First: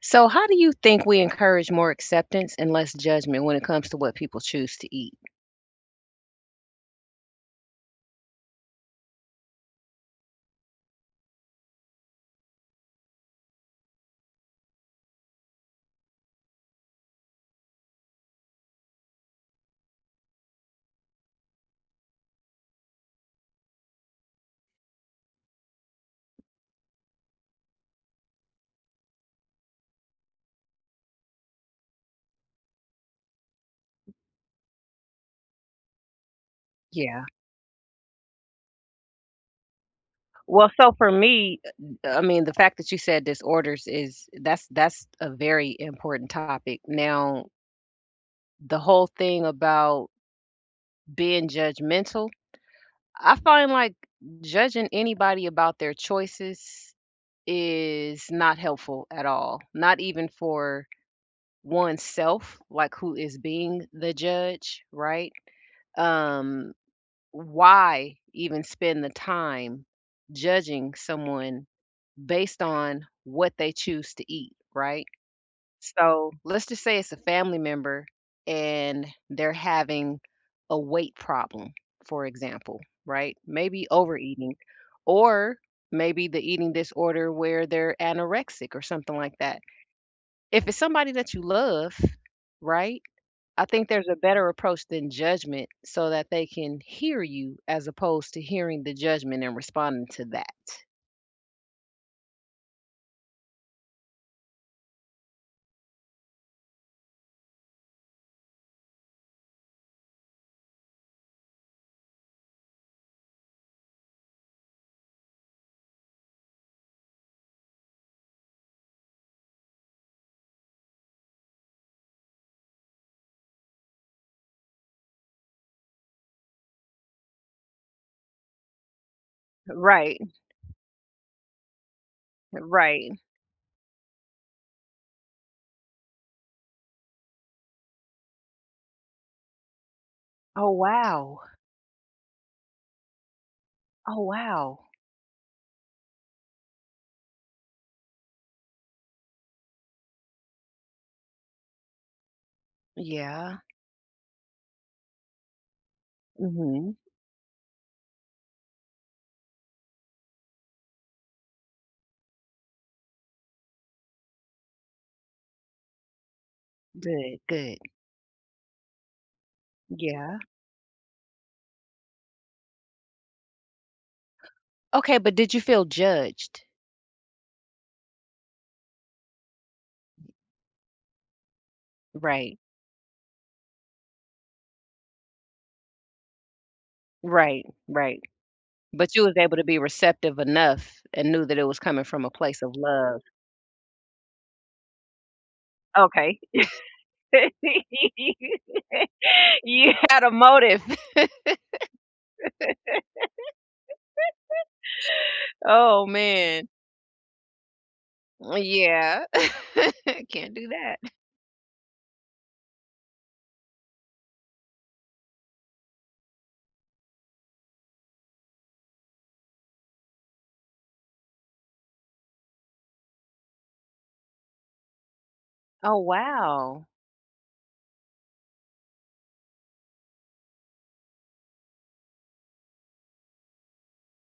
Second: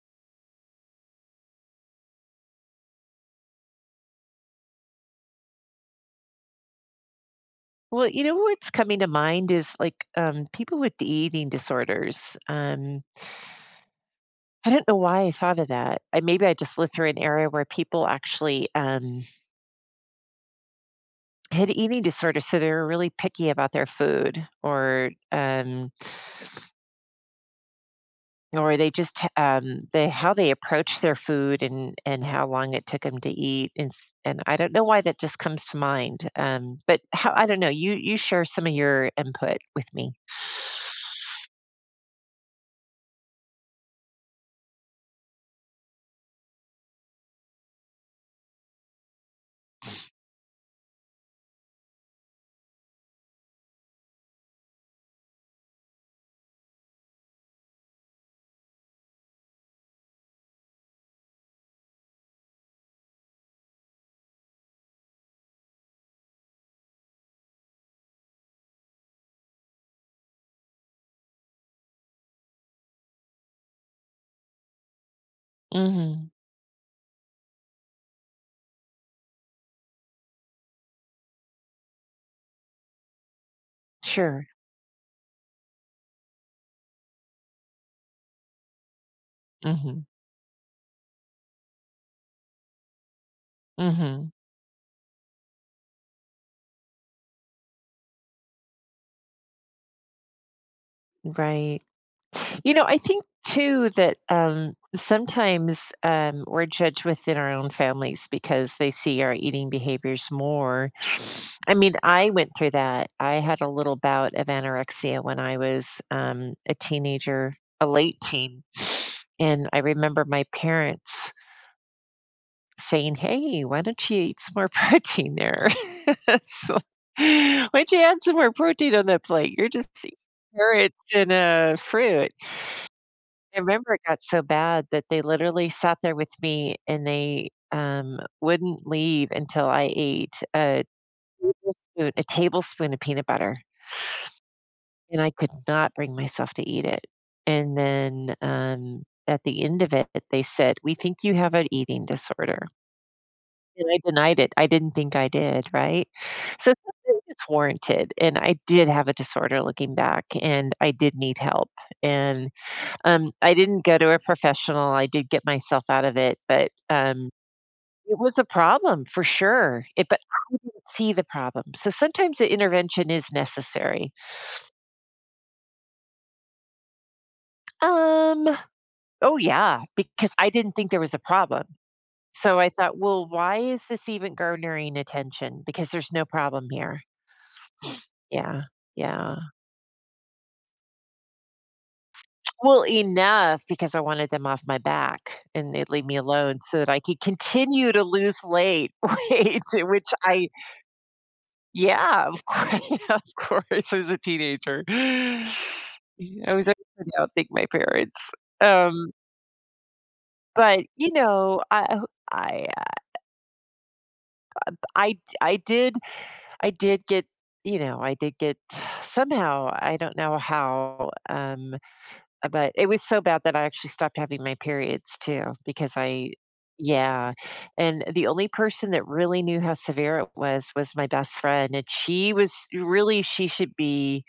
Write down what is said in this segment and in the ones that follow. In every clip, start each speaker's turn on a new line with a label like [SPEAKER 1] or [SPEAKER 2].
[SPEAKER 1] So, how do you think we encourage more acceptance and less judgment when it comes to what people choose to eat?
[SPEAKER 2] Well, you know what's coming to mind is like people with the eating disorders. I don't know why I thought of that. Maybe I just lived through an era where people actually had eating disorders, so they were really picky about their food, or or they just they how they approached their food and how long it took them to eat. And I don't know why that just comes to mind. But
[SPEAKER 1] Yeah.
[SPEAKER 2] how I don't know. You share some of your input with me.
[SPEAKER 1] Well, so for me, I mean, the fact that you said disorders is that's a very important topic. Now, the whole thing about being judgmental, I find like judging anybody about their choices is not helpful at all. Not even for oneself, like who is being the judge, right? um why even spend the time judging someone based on what they choose to eat, right?
[SPEAKER 2] Hmm.
[SPEAKER 1] So let's just say it's a family member and they're having a weight problem, for example, right? Maybe
[SPEAKER 2] Sure.
[SPEAKER 1] overeating or maybe the eating disorder where they're anorexic or something like that.
[SPEAKER 2] Hmm.
[SPEAKER 1] If it's somebody that you love, right? I think there's a
[SPEAKER 2] Hmm.
[SPEAKER 1] better approach than judgment so that they can hear you as opposed to hearing the judgment and responding to that.
[SPEAKER 2] Right. You know, I think too that sometimes we're judged within our own families because they see our eating behaviors more. I mean, I went through that. I had a little bout of anorexia when I was a teenager, a late teen. And I remember my parents saying, "Hey, why don't you eat some more protein there?" So, why don't you add some more protein on that plate? You're just eating
[SPEAKER 1] Right,
[SPEAKER 2] carrots and fruit.
[SPEAKER 1] right.
[SPEAKER 2] I remember it got so bad that they literally sat there with me and they, wouldn't leave until I ate
[SPEAKER 1] Oh,
[SPEAKER 2] a
[SPEAKER 1] wow.
[SPEAKER 2] tablespoon of peanut butter,
[SPEAKER 1] Oh, wow.
[SPEAKER 2] and I could not bring myself to eat it. And then, at the end of it, they said, "We think you have an eating disorder."
[SPEAKER 1] Yeah.
[SPEAKER 2] And I denied it. I didn't think I did, right? So
[SPEAKER 1] Mhm.
[SPEAKER 2] sometimes it's warranted, and I did have a disorder looking back, and I did need help, and I didn't go to a professional, I did get myself out of it, but,
[SPEAKER 1] Good, good.
[SPEAKER 2] it was a problem for sure, it but
[SPEAKER 1] Yeah.
[SPEAKER 2] I didn't see the problem, so sometimes the intervention is necessary.
[SPEAKER 1] Okay, but did you feel judged?
[SPEAKER 2] Um, oh, yeah, because I didn't think there was a problem,
[SPEAKER 1] Right.
[SPEAKER 2] so I thought, "Well, why is this even garnering attention? Because there's no problem here."
[SPEAKER 1] Right, right.
[SPEAKER 2] Yeah,
[SPEAKER 1] But you was
[SPEAKER 2] yeah.
[SPEAKER 1] able to be receptive enough and knew that it was coming from a place of
[SPEAKER 2] Well,
[SPEAKER 1] love.
[SPEAKER 2] enough because I wanted them off my back, and they'd leave me
[SPEAKER 1] Okay.
[SPEAKER 2] alone so that I could continue to lose late weight,
[SPEAKER 1] You
[SPEAKER 2] which
[SPEAKER 1] had a
[SPEAKER 2] I.
[SPEAKER 1] motive.
[SPEAKER 2] Yeah, of course, of course, I was a teenager. Yeah,
[SPEAKER 1] Oh,
[SPEAKER 2] I was
[SPEAKER 1] man.
[SPEAKER 2] like, I don't think my parents. Um,
[SPEAKER 1] Yeah. Can't do
[SPEAKER 2] but,
[SPEAKER 1] that.
[SPEAKER 2] you know, I, uh, I d I did get you know, I did get somehow, I don't know how, but it was so bad that I actually stopped having my periods too because
[SPEAKER 1] Oh,
[SPEAKER 2] I
[SPEAKER 1] wow.
[SPEAKER 2] yeah, and the only person that really knew how severe it was my best friend, and she was really she should be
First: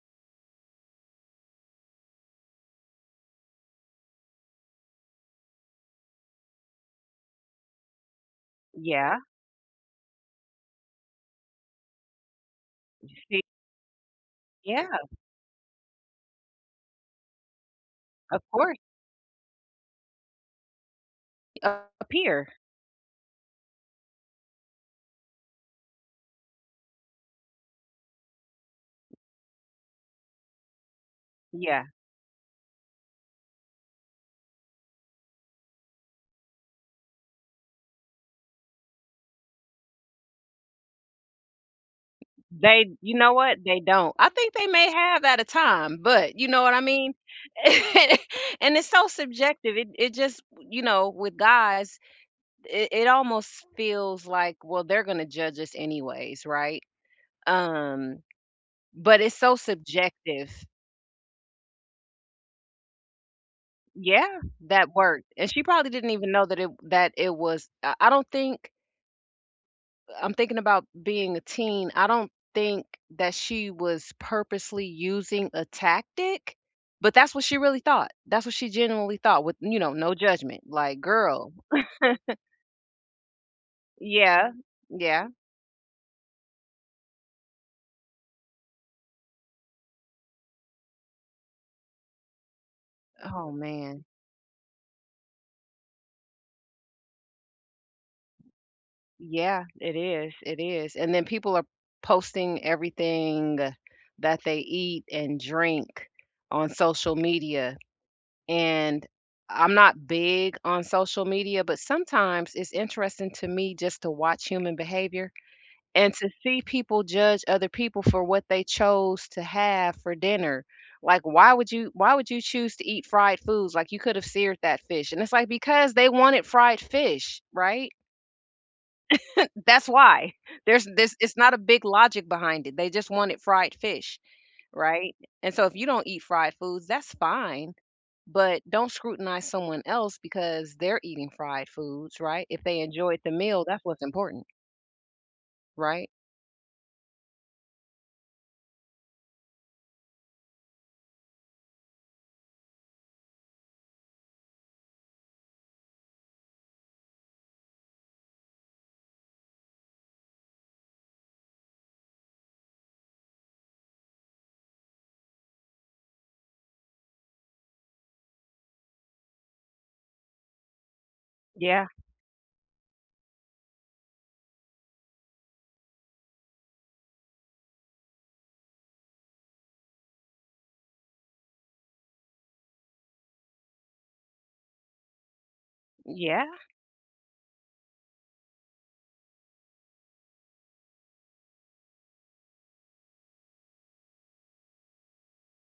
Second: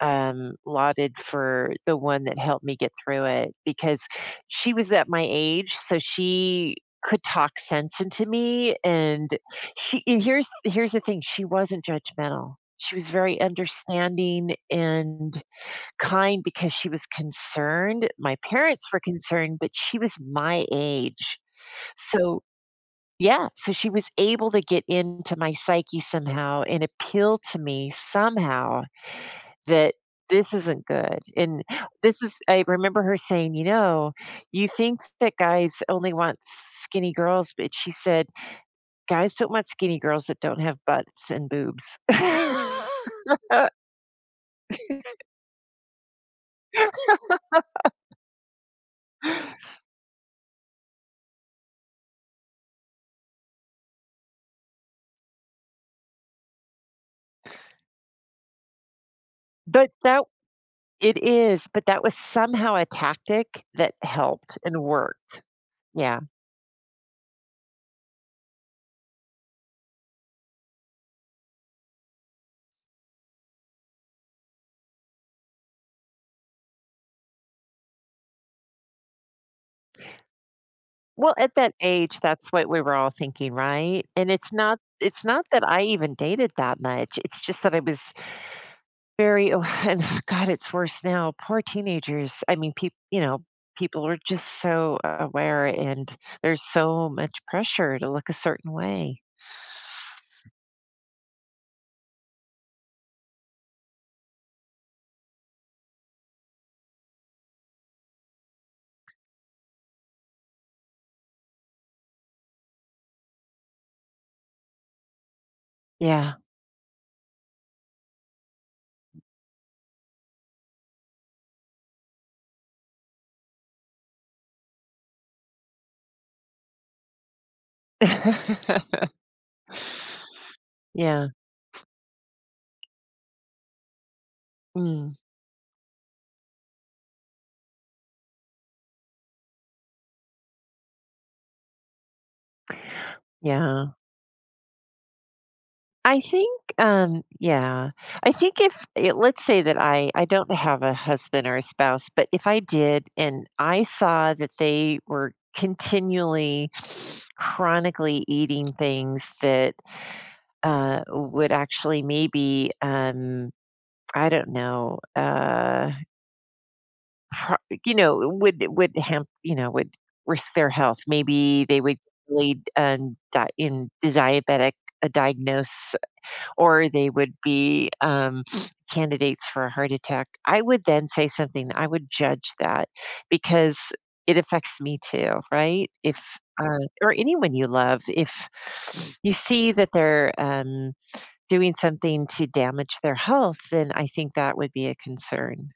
[SPEAKER 2] lauded for the one that helped me get through it because she was at my age, so she could talk sense into me,
[SPEAKER 1] Yeah.
[SPEAKER 2] and she and here's the thing, she wasn't judgmental. She was very
[SPEAKER 1] See,
[SPEAKER 2] understanding
[SPEAKER 1] yeah,
[SPEAKER 2] and kind because she was concerned. My
[SPEAKER 1] of course,
[SPEAKER 2] parents were concerned, but she was my age.
[SPEAKER 1] up
[SPEAKER 2] So,
[SPEAKER 1] here.
[SPEAKER 2] yeah, so she was able to get into my psyche somehow and appeal to me somehow that this isn't good. And
[SPEAKER 1] Yeah.
[SPEAKER 2] this is, I remember her saying, you know, you think that guys only want skinny girls, but she said, guys don't want skinny girls that don't have butts and boobs.
[SPEAKER 1] They, you know what?
[SPEAKER 2] But
[SPEAKER 1] They don't. I think they may have at a time, but you know what I mean? And it's so subjective. It just, you know, with guys, it almost feels like, well, they're gonna judge us anyways, right? Um But it's so
[SPEAKER 2] that.
[SPEAKER 1] subjective.
[SPEAKER 2] It is, but that was somehow a tactic that
[SPEAKER 1] Yeah,
[SPEAKER 2] helped and
[SPEAKER 1] that worked,
[SPEAKER 2] worked.
[SPEAKER 1] and she probably didn't
[SPEAKER 2] Yeah.
[SPEAKER 1] even know that it was, I don't think, I'm thinking about being a teen, I don't think that she was purposely using a tactic, but that's what she really thought. That's what she genuinely thought with, you know, no judgment, like,
[SPEAKER 2] Well,
[SPEAKER 1] "Girl."
[SPEAKER 2] at that age, that's what we were all thinking, right? And
[SPEAKER 1] Yeah,
[SPEAKER 2] it's
[SPEAKER 1] yeah.
[SPEAKER 2] not that I even dated that much. It's just that I was very oh, and God, it's worse now. Poor teenagers. I mean, people, you know,
[SPEAKER 1] Oh, man.
[SPEAKER 2] people are just so aware and there's so much pressure to look a certain way.
[SPEAKER 1] Yeah, it is, and then people are posting everything that they eat and drink on social media and I'm not big on social media, but sometimes it's interesting to me just to watch human behavior and to
[SPEAKER 2] Yeah.
[SPEAKER 1] see people judge other people for what they chose to have for dinner. Like why would you choose to eat fried foods? Like you could have seared that fish. And it's like because they wanted fried fish, right? That's why. There's this,
[SPEAKER 2] Yeah.
[SPEAKER 1] it's not a big logic behind it. They just wanted fried fish,
[SPEAKER 2] Mm.
[SPEAKER 1] right? And so if you don't eat fried foods, that's fine, but don't scrutinize someone else because they're eating fried foods, right? If they enjoyed the meal, that's
[SPEAKER 2] Yeah.
[SPEAKER 1] what's important, right?
[SPEAKER 2] I think, yeah. I think if it, let's say that I don't have a husband or a spouse, but if I did and I saw that they were continually, chronically eating things that would actually maybe, I don't know, pro- you know, would you know, would risk their health. Maybe they
[SPEAKER 1] Yeah.
[SPEAKER 2] would lead in diabetic a diagnosis or they would be candidates for a heart attack, I would then say something. I would judge that because it affects me too, right? If
[SPEAKER 1] Yeah.
[SPEAKER 2] or anyone you love, if you see that they're doing something to damage their health, then I think that would be a concern.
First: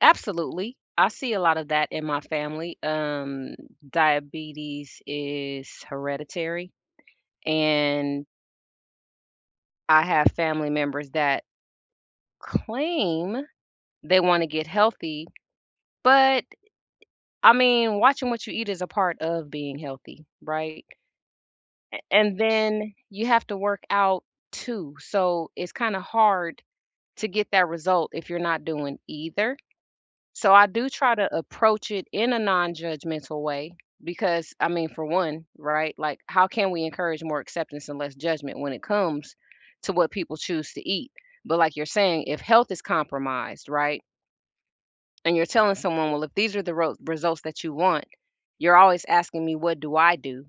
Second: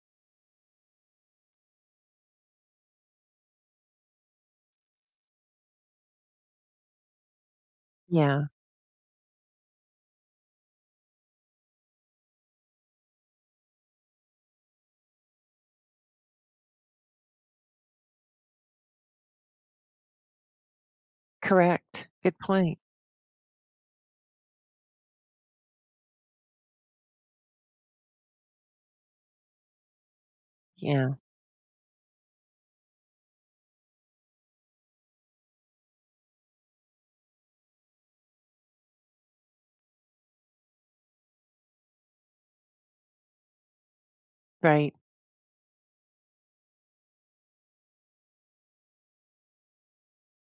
[SPEAKER 1] Absolutely. I see a lot of that in my family. Diabetes is hereditary, and
[SPEAKER 2] Yeah,
[SPEAKER 1] I have family members that claim they want to get healthy, but I mean, watching what you eat is a part of being healthy, right? a-
[SPEAKER 2] correct. Good
[SPEAKER 1] and
[SPEAKER 2] point.
[SPEAKER 1] then you have to work out too. So it's kind of hard to get that result if you're not doing either. So I do
[SPEAKER 2] Yeah,
[SPEAKER 1] try to approach it in a non-judgmental way because I mean for one, right? Like how can we encourage more acceptance and less judgment when it comes to what people choose to eat? But like you're saying, if health is compromised, right?
[SPEAKER 2] right.
[SPEAKER 1] And you're telling someone, well, if these are the ro- results that you want, you're always asking me, what do I do?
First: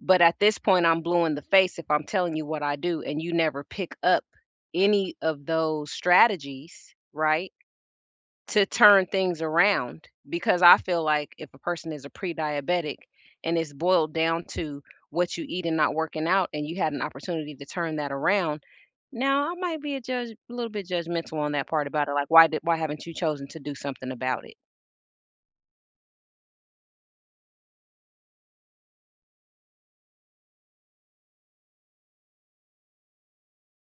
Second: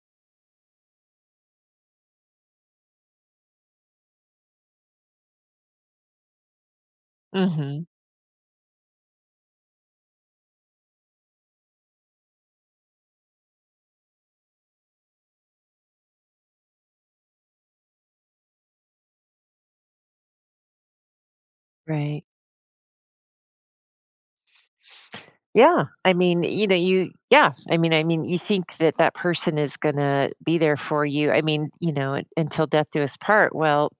[SPEAKER 1] But at this point, I'm blue in the face if I'm telling you what I do and you never pick up any of those strategies, right,
[SPEAKER 2] Hmm.
[SPEAKER 1] to turn things around. Because I feel like if a person is a pre diabetic and it's boiled down to what you eat and not working out, and you had an opportunity to turn that around. Now I might be a judge, a little bit judgmental on that part about it.
[SPEAKER 2] Right.
[SPEAKER 1] Like, why haven't you chosen to do something about it?
[SPEAKER 2] Yeah, I mean, you know, you yeah, I mean, you think that that person is gonna be there for you, I mean, you know, un until death do us part, well,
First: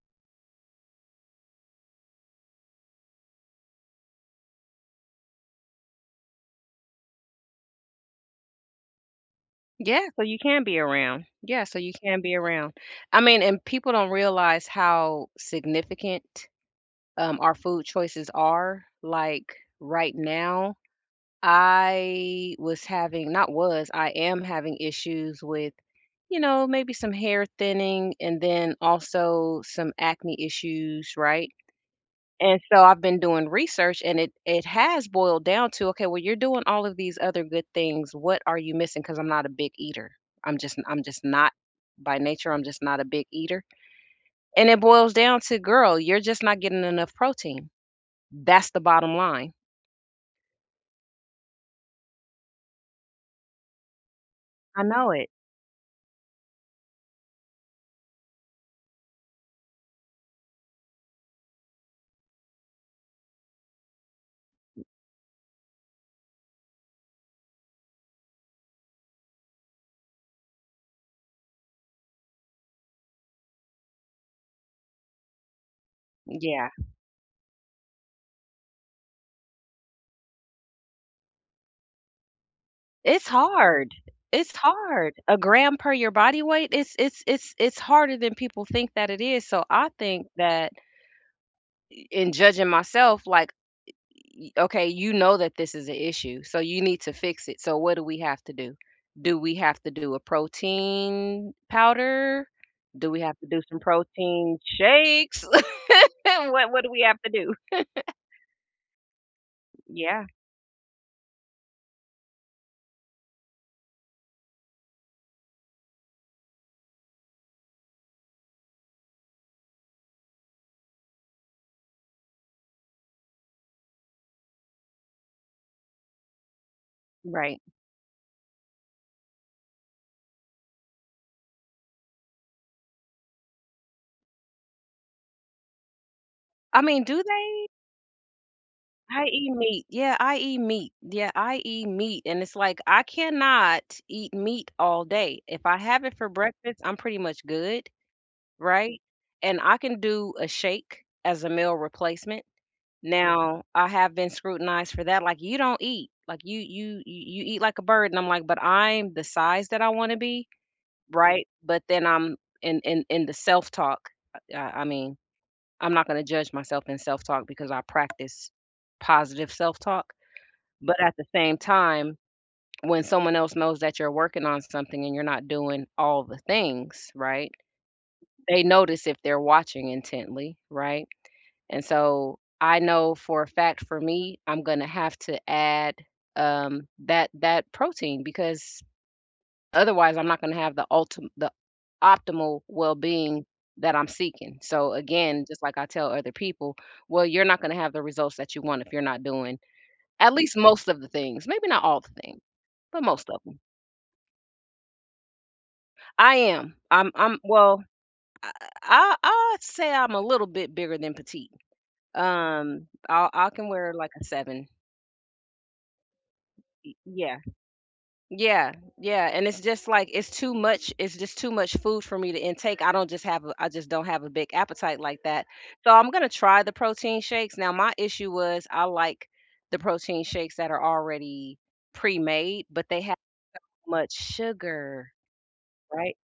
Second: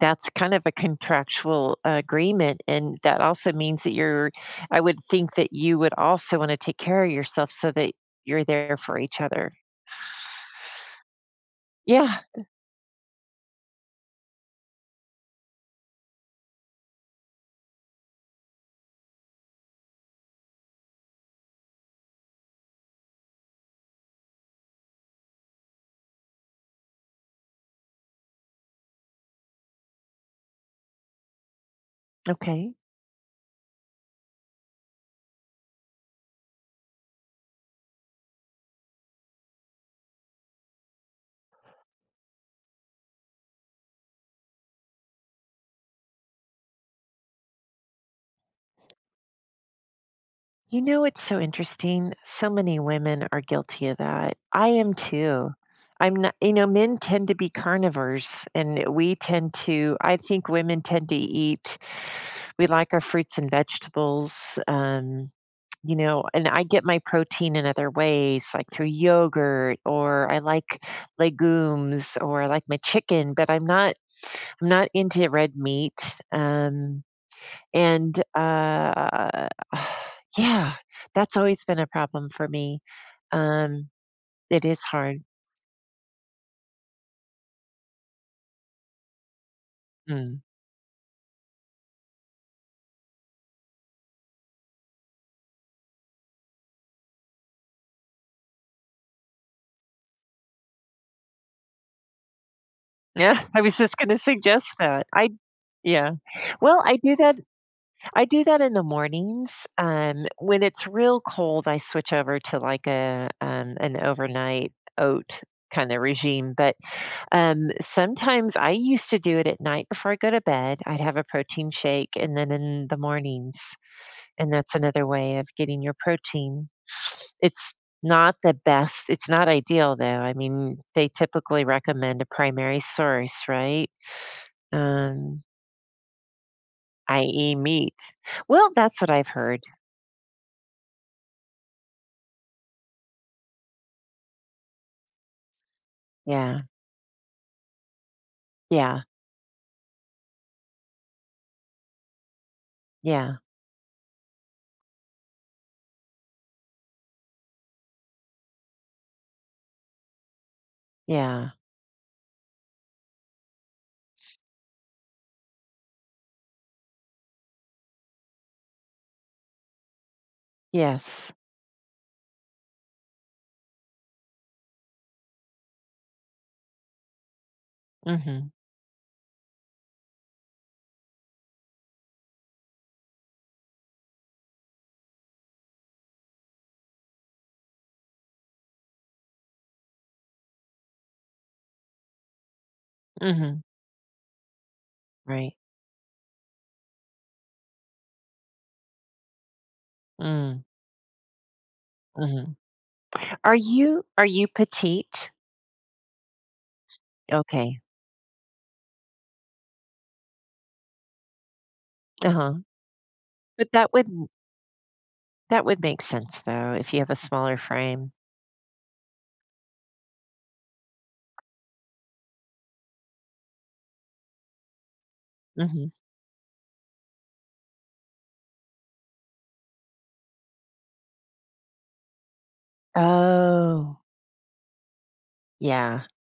[SPEAKER 2] that's kind of a contractual agreement, and that also means that you're I would think that you would also wanna take care of yourself so that you're there for each other.
[SPEAKER 1] Yeah, so you can be around. Yeah, so you
[SPEAKER 2] Yeah,
[SPEAKER 1] can be around. I mean, and people don't realize how significant, our food choices are. Like, right now, I was having, not was, I am having issues with, you know, maybe some hair thinning and then also some acne issues, right? And
[SPEAKER 2] okay.
[SPEAKER 1] so I've been doing research and it has boiled down to, okay, well, you're doing all of these other good things. What are you missing? Because I'm not a big eater. I'm just not, by nature, I'm just not a big eater. And it boils down to, girl, you're just not getting enough protein. That's the bottom line.
[SPEAKER 2] You know, it's so interesting. So many women are guilty of that. I
[SPEAKER 1] I
[SPEAKER 2] am
[SPEAKER 1] know it.
[SPEAKER 2] too. I'm not, you know, men tend to be carnivores and we tend to, I think women tend to eat, we like our fruits and vegetables. You know, and I get my protein in other ways, like through yogurt, or I like legumes, or I like my chicken. But I'm not into red meat.
[SPEAKER 1] Yeah.
[SPEAKER 2] And, yeah, that's always been a problem for me.
[SPEAKER 1] It's
[SPEAKER 2] Um,
[SPEAKER 1] hard. It's
[SPEAKER 2] it is
[SPEAKER 1] hard.
[SPEAKER 2] hard.
[SPEAKER 1] A gram per your body weight, it's harder than people think that it is. So I think
[SPEAKER 2] Mm.
[SPEAKER 1] that in judging myself, like, y- okay, you know that this is an issue, so you need to fix it. So what do we have to do? Do we have to do a protein powder? Do we have
[SPEAKER 2] Yeah,
[SPEAKER 1] to
[SPEAKER 2] I
[SPEAKER 1] do
[SPEAKER 2] was
[SPEAKER 1] some
[SPEAKER 2] just gonna
[SPEAKER 1] protein
[SPEAKER 2] suggest that. I
[SPEAKER 1] shakes?
[SPEAKER 2] yeah.
[SPEAKER 1] what
[SPEAKER 2] Well,
[SPEAKER 1] what do
[SPEAKER 2] I
[SPEAKER 1] we
[SPEAKER 2] do
[SPEAKER 1] have to
[SPEAKER 2] that
[SPEAKER 1] do?
[SPEAKER 2] I do that in the mornings.
[SPEAKER 1] Yeah,
[SPEAKER 2] When it's real cold, I switch over to, like, a, an overnight oat kinda regime, but, sometimes I used to do it at night before I go to bed. I'd have a protein shake, and then in the mornings and that's another way of getting your protein.
[SPEAKER 1] right.
[SPEAKER 2] It's not the best it's not ideal, though. I mean, they typically recommend a primary source, right? Um,
[SPEAKER 1] I mean, do
[SPEAKER 2] i.e.
[SPEAKER 1] they?
[SPEAKER 2] meat. Well, that's what
[SPEAKER 1] I
[SPEAKER 2] I've
[SPEAKER 1] eat
[SPEAKER 2] heard.
[SPEAKER 1] meat. Yeah, I eat meat. Yeah, I eat meat. And it's like I cannot eat meat all day. If I have it for
[SPEAKER 2] Yeah.
[SPEAKER 1] breakfast, I'm pretty much good, right?
[SPEAKER 2] Yeah.
[SPEAKER 1] And I can do a shake as a meal replacement.
[SPEAKER 2] Yeah.
[SPEAKER 1] Now, I have been scrutinized for that, like, "You don't eat, like, you eat like a bird," and I'm like, "But I'm the size that I wanna be," right?
[SPEAKER 2] Yeah.
[SPEAKER 1] But then I'm in the self-talk, I mean, I'm not gonna judge myself in self-talk because I practice positive self-talk, but at the
[SPEAKER 2] Yes.
[SPEAKER 1] same time, when someone else knows that you're working on something and you're not doing all the things, right?
[SPEAKER 2] Mhm.
[SPEAKER 1] They notice if they're watching intently, right? And so I know for a fact for me, I'm gonna have to add that protein because otherwise I'm not gonna have the optimal well-being
[SPEAKER 2] Mhm.
[SPEAKER 1] that I'm seeking. So again,
[SPEAKER 2] Right.
[SPEAKER 1] just like I tell other people, well, you're not gonna have the results that you want if you're not doing at least
[SPEAKER 2] Mm.
[SPEAKER 1] most of the things, maybe not all the things,
[SPEAKER 2] Mhm.
[SPEAKER 1] but most of
[SPEAKER 2] Are
[SPEAKER 1] them.
[SPEAKER 2] you petite?
[SPEAKER 1] I am. I'm. I'm.
[SPEAKER 2] Okay.
[SPEAKER 1] Well, I, I I'd say I'm a little bit bigger than petite.
[SPEAKER 2] Uh-huh.
[SPEAKER 1] I'll, I can
[SPEAKER 2] But
[SPEAKER 1] wear like a 7.
[SPEAKER 2] that would make sense, though, if
[SPEAKER 1] Y
[SPEAKER 2] you have a
[SPEAKER 1] yeah.
[SPEAKER 2] smaller frame.
[SPEAKER 1] Yeah, yeah, and it's just like it's just too much food for me to intake. I just don't have a big appetite like that.
[SPEAKER 2] Mhm.
[SPEAKER 1] So I'm gonna try the protein shakes. Now my issue was I like the protein shakes that are already pre-made, but they have
[SPEAKER 2] Oh.
[SPEAKER 1] much sugar,
[SPEAKER 2] Yeah.
[SPEAKER 1] right?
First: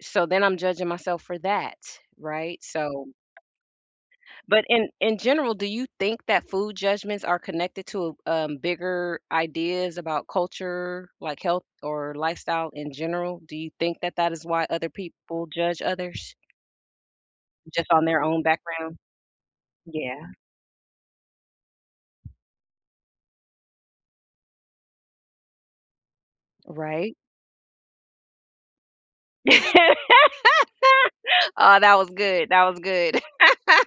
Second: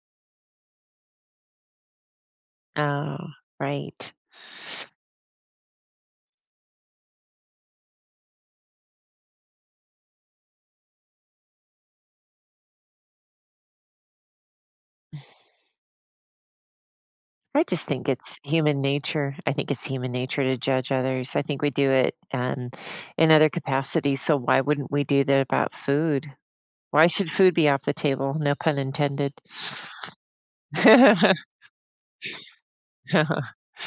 [SPEAKER 1] So then I'm judging myself for that, right? So,
[SPEAKER 2] Oh, right.
[SPEAKER 1] but in general, do you think that food judgments are connected to, bigger ideas about culture, like health or lifestyle in general? Do you think that that is why other people judge others
[SPEAKER 2] I just
[SPEAKER 1] just on
[SPEAKER 2] think
[SPEAKER 1] their
[SPEAKER 2] it's
[SPEAKER 1] own
[SPEAKER 2] human
[SPEAKER 1] background?
[SPEAKER 2] nature. I think it's human
[SPEAKER 1] Yeah,
[SPEAKER 2] nature to judge others. I think we do it in other capacities. So why wouldn't we do that about food? Why
[SPEAKER 1] right?
[SPEAKER 2] should food be off the table? No pun intended. Well,
[SPEAKER 1] Oh, that was good, that was good.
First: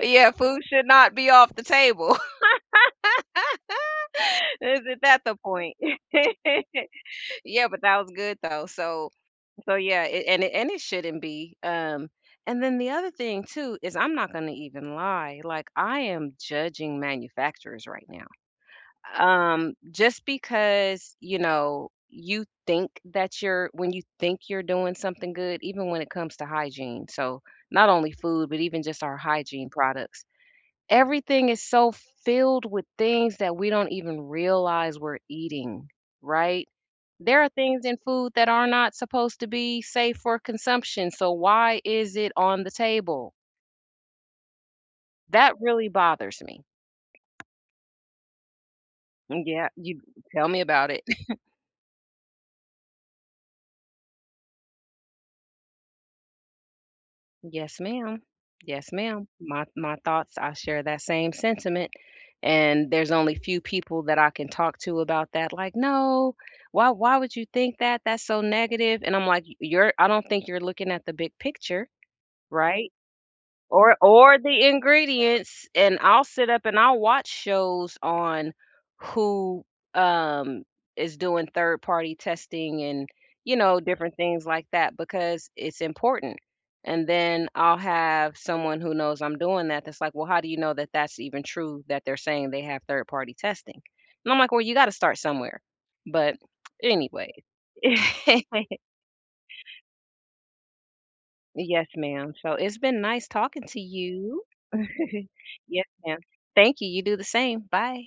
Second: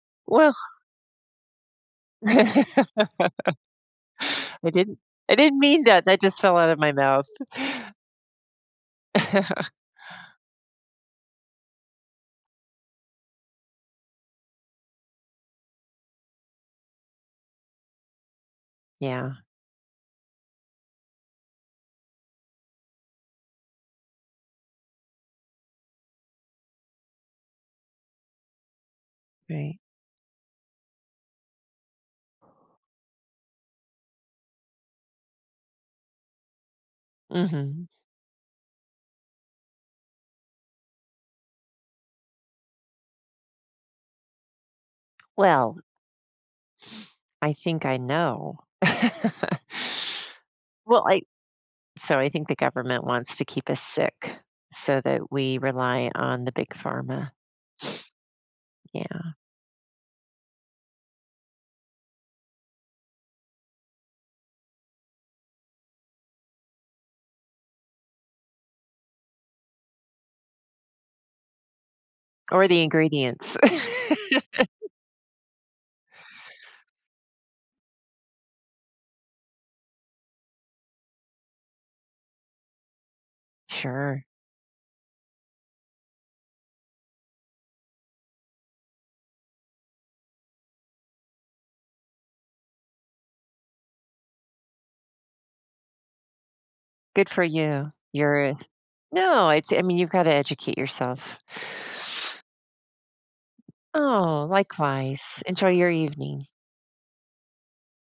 [SPEAKER 1] Yeah, food should not be off the table.
[SPEAKER 2] I didn't.
[SPEAKER 1] Isn't that
[SPEAKER 2] I
[SPEAKER 1] the
[SPEAKER 2] didn't
[SPEAKER 1] point?
[SPEAKER 2] mean that. That just fell out of my mouth.
[SPEAKER 1] Yeah, but that was good though, so. So yeah, it shouldn't be. And then the other thing too is I'm not going to even lie. Like I am judging manufacturers right now.
[SPEAKER 2] Yeah.
[SPEAKER 1] Just because you know you think that you're, when you think you're doing something good, even when it comes to hygiene. So not only food, but even just our hygiene
[SPEAKER 2] Right.
[SPEAKER 1] products, everything is so filled with things that we don't even realize we're eating, right? There are things
[SPEAKER 2] Hmm.
[SPEAKER 1] in food that are not supposed to be safe for consumption. So why is it on the table? That
[SPEAKER 2] Well,
[SPEAKER 1] really bothers me.
[SPEAKER 2] I think I know.
[SPEAKER 1] Yeah, you tell me about it.
[SPEAKER 2] Well, I so I think the government wants to keep us sick so that we rely on the big pharma.
[SPEAKER 1] Yes, ma'am. Yes, ma'am.
[SPEAKER 2] Yeah.
[SPEAKER 1] My thoughts, I share that same sentiment. And there's only few people that I can talk to about that. Like, no, why would you think that? That's so negative. And I'm like, you're, I don't think you're looking at the big picture,
[SPEAKER 2] Or the
[SPEAKER 1] right?
[SPEAKER 2] ingredients.
[SPEAKER 1] Or or the ingredients, and I'll sit up and I'll watch shows on who, um, is doing third party testing and, you know, different
[SPEAKER 2] Sure.
[SPEAKER 1] things like that because it's important. And then I'll have someone who knows I'm doing that that's like, "Well, how do you know that that's even true that they're saying they have third party testing?" And I'm like, "Well, you gotta start somewhere." But
[SPEAKER 2] Good
[SPEAKER 1] anyway.
[SPEAKER 2] for you. You're no, it's I mean, you've gotta educate yourself.
[SPEAKER 1] Yes, ma'am. So it's been nice talking to you.
[SPEAKER 2] Oh, likewise. Enjoy
[SPEAKER 1] Yes,
[SPEAKER 2] your
[SPEAKER 1] ma'am.
[SPEAKER 2] evening.
[SPEAKER 1] Thank you. You do the same. Bye.